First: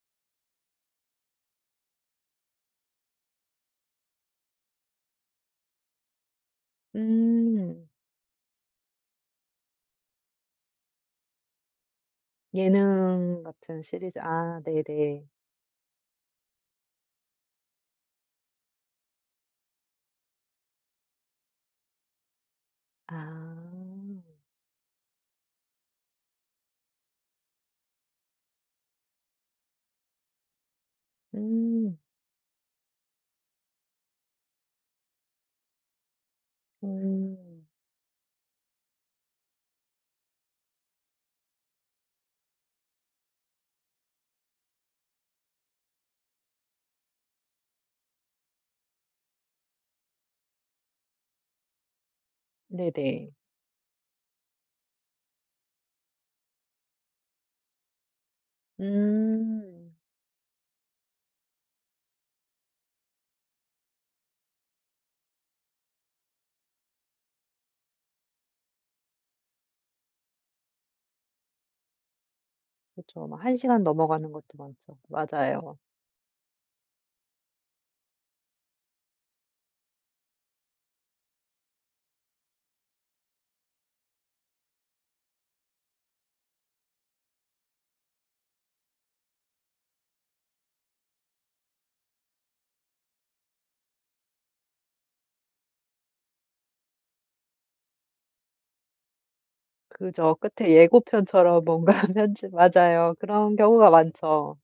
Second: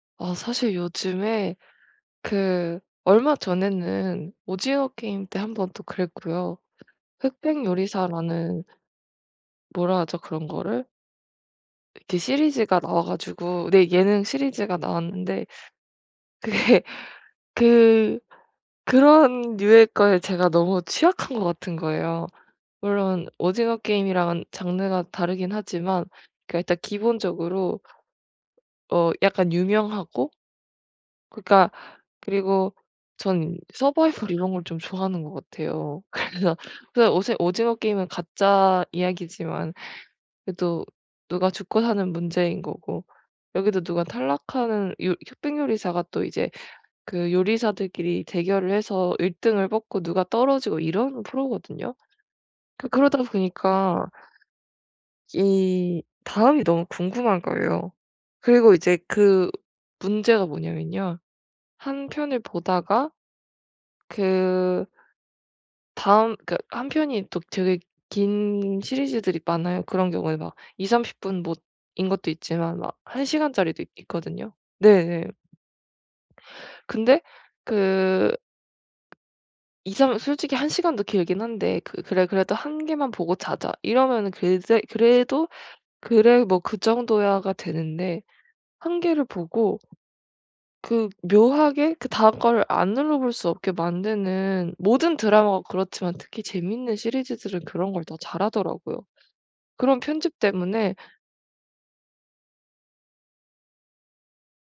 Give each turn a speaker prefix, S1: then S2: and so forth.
S1: 아 사실 요즘에 그 얼마 전에는 오징어 게임 때 1 번 또 그랬고요. 흑백
S2: 음.
S1: 요리사라는 뭐라 하죠 그런 거를? 이렇게 시리즈가 나와
S2: 예능
S1: 가지고
S2: 같은
S1: 네
S2: 시리즈.
S1: 예능
S2: 아
S1: 시리즈가
S2: 네네.
S1: 나왔는데 그게 그 그런 류의 거에 제가 너무 취약한 것 같은 거예요. 물론 오징어
S2: 아.
S1: 게임이랑은 장르가 다르긴 하지만 그러니까 일단 기본적으로 어 약간 유명하고 그러니까
S2: 음.
S1: 그리고 전 서바이벌 이런 걸 좀 좋아하는 것 같아요. 그래서 그래서 오세
S2: 오.
S1: 오징어 게임은 가짜 이야기지만 그래도 누가 죽고 사는 문제인 거고 여기도 누가 탈락하는 요 흑백 요리사가 또 이제 그 요리사들끼리 대결을 해서 1 등을 뽑고 누가 떨어지고 이런 프로거든요. 그 그러다
S2: 네네.
S1: 보니까 이 다음이 너무 궁금한 거예요. 그리고 이제 그
S2: 음.
S1: 문제가 뭐냐면요. 1 편을 보다가 그 다음 그 1 편이 또 되게 긴 시리즈들이 많아요. 그런 경우에 막 20-30 분 뭐 인 것도 있지만 막
S2: 그쵸.
S1: 1
S2: 뭐 1 시간
S1: 시간짜리도 있
S2: 넘어가는
S1: 있거든요.
S2: 것도 많죠.
S1: 네네.
S2: 맞아요.
S1: 근데 그 이삼 솔직히 1 시간도 길긴 한데 그 그래 그래도 '1 개만 보고 자자.' 이러면은 그대 그래도 '그래. 뭐 그 정도야.'가 되는데 1 개를 보고 그 묘하게 그다음 거를 안 눌러볼 수 없게 만드는 모든 드라마가 그렇지만 특히 재밌는 시리즈들은 그런 걸 더 잘하더라고요. 그런
S2: 그죠.
S1: 편집
S2: 끝에
S1: 때문에
S2: 예고편처럼 뭔가 편집 맞아요. 그런 경우가 많죠.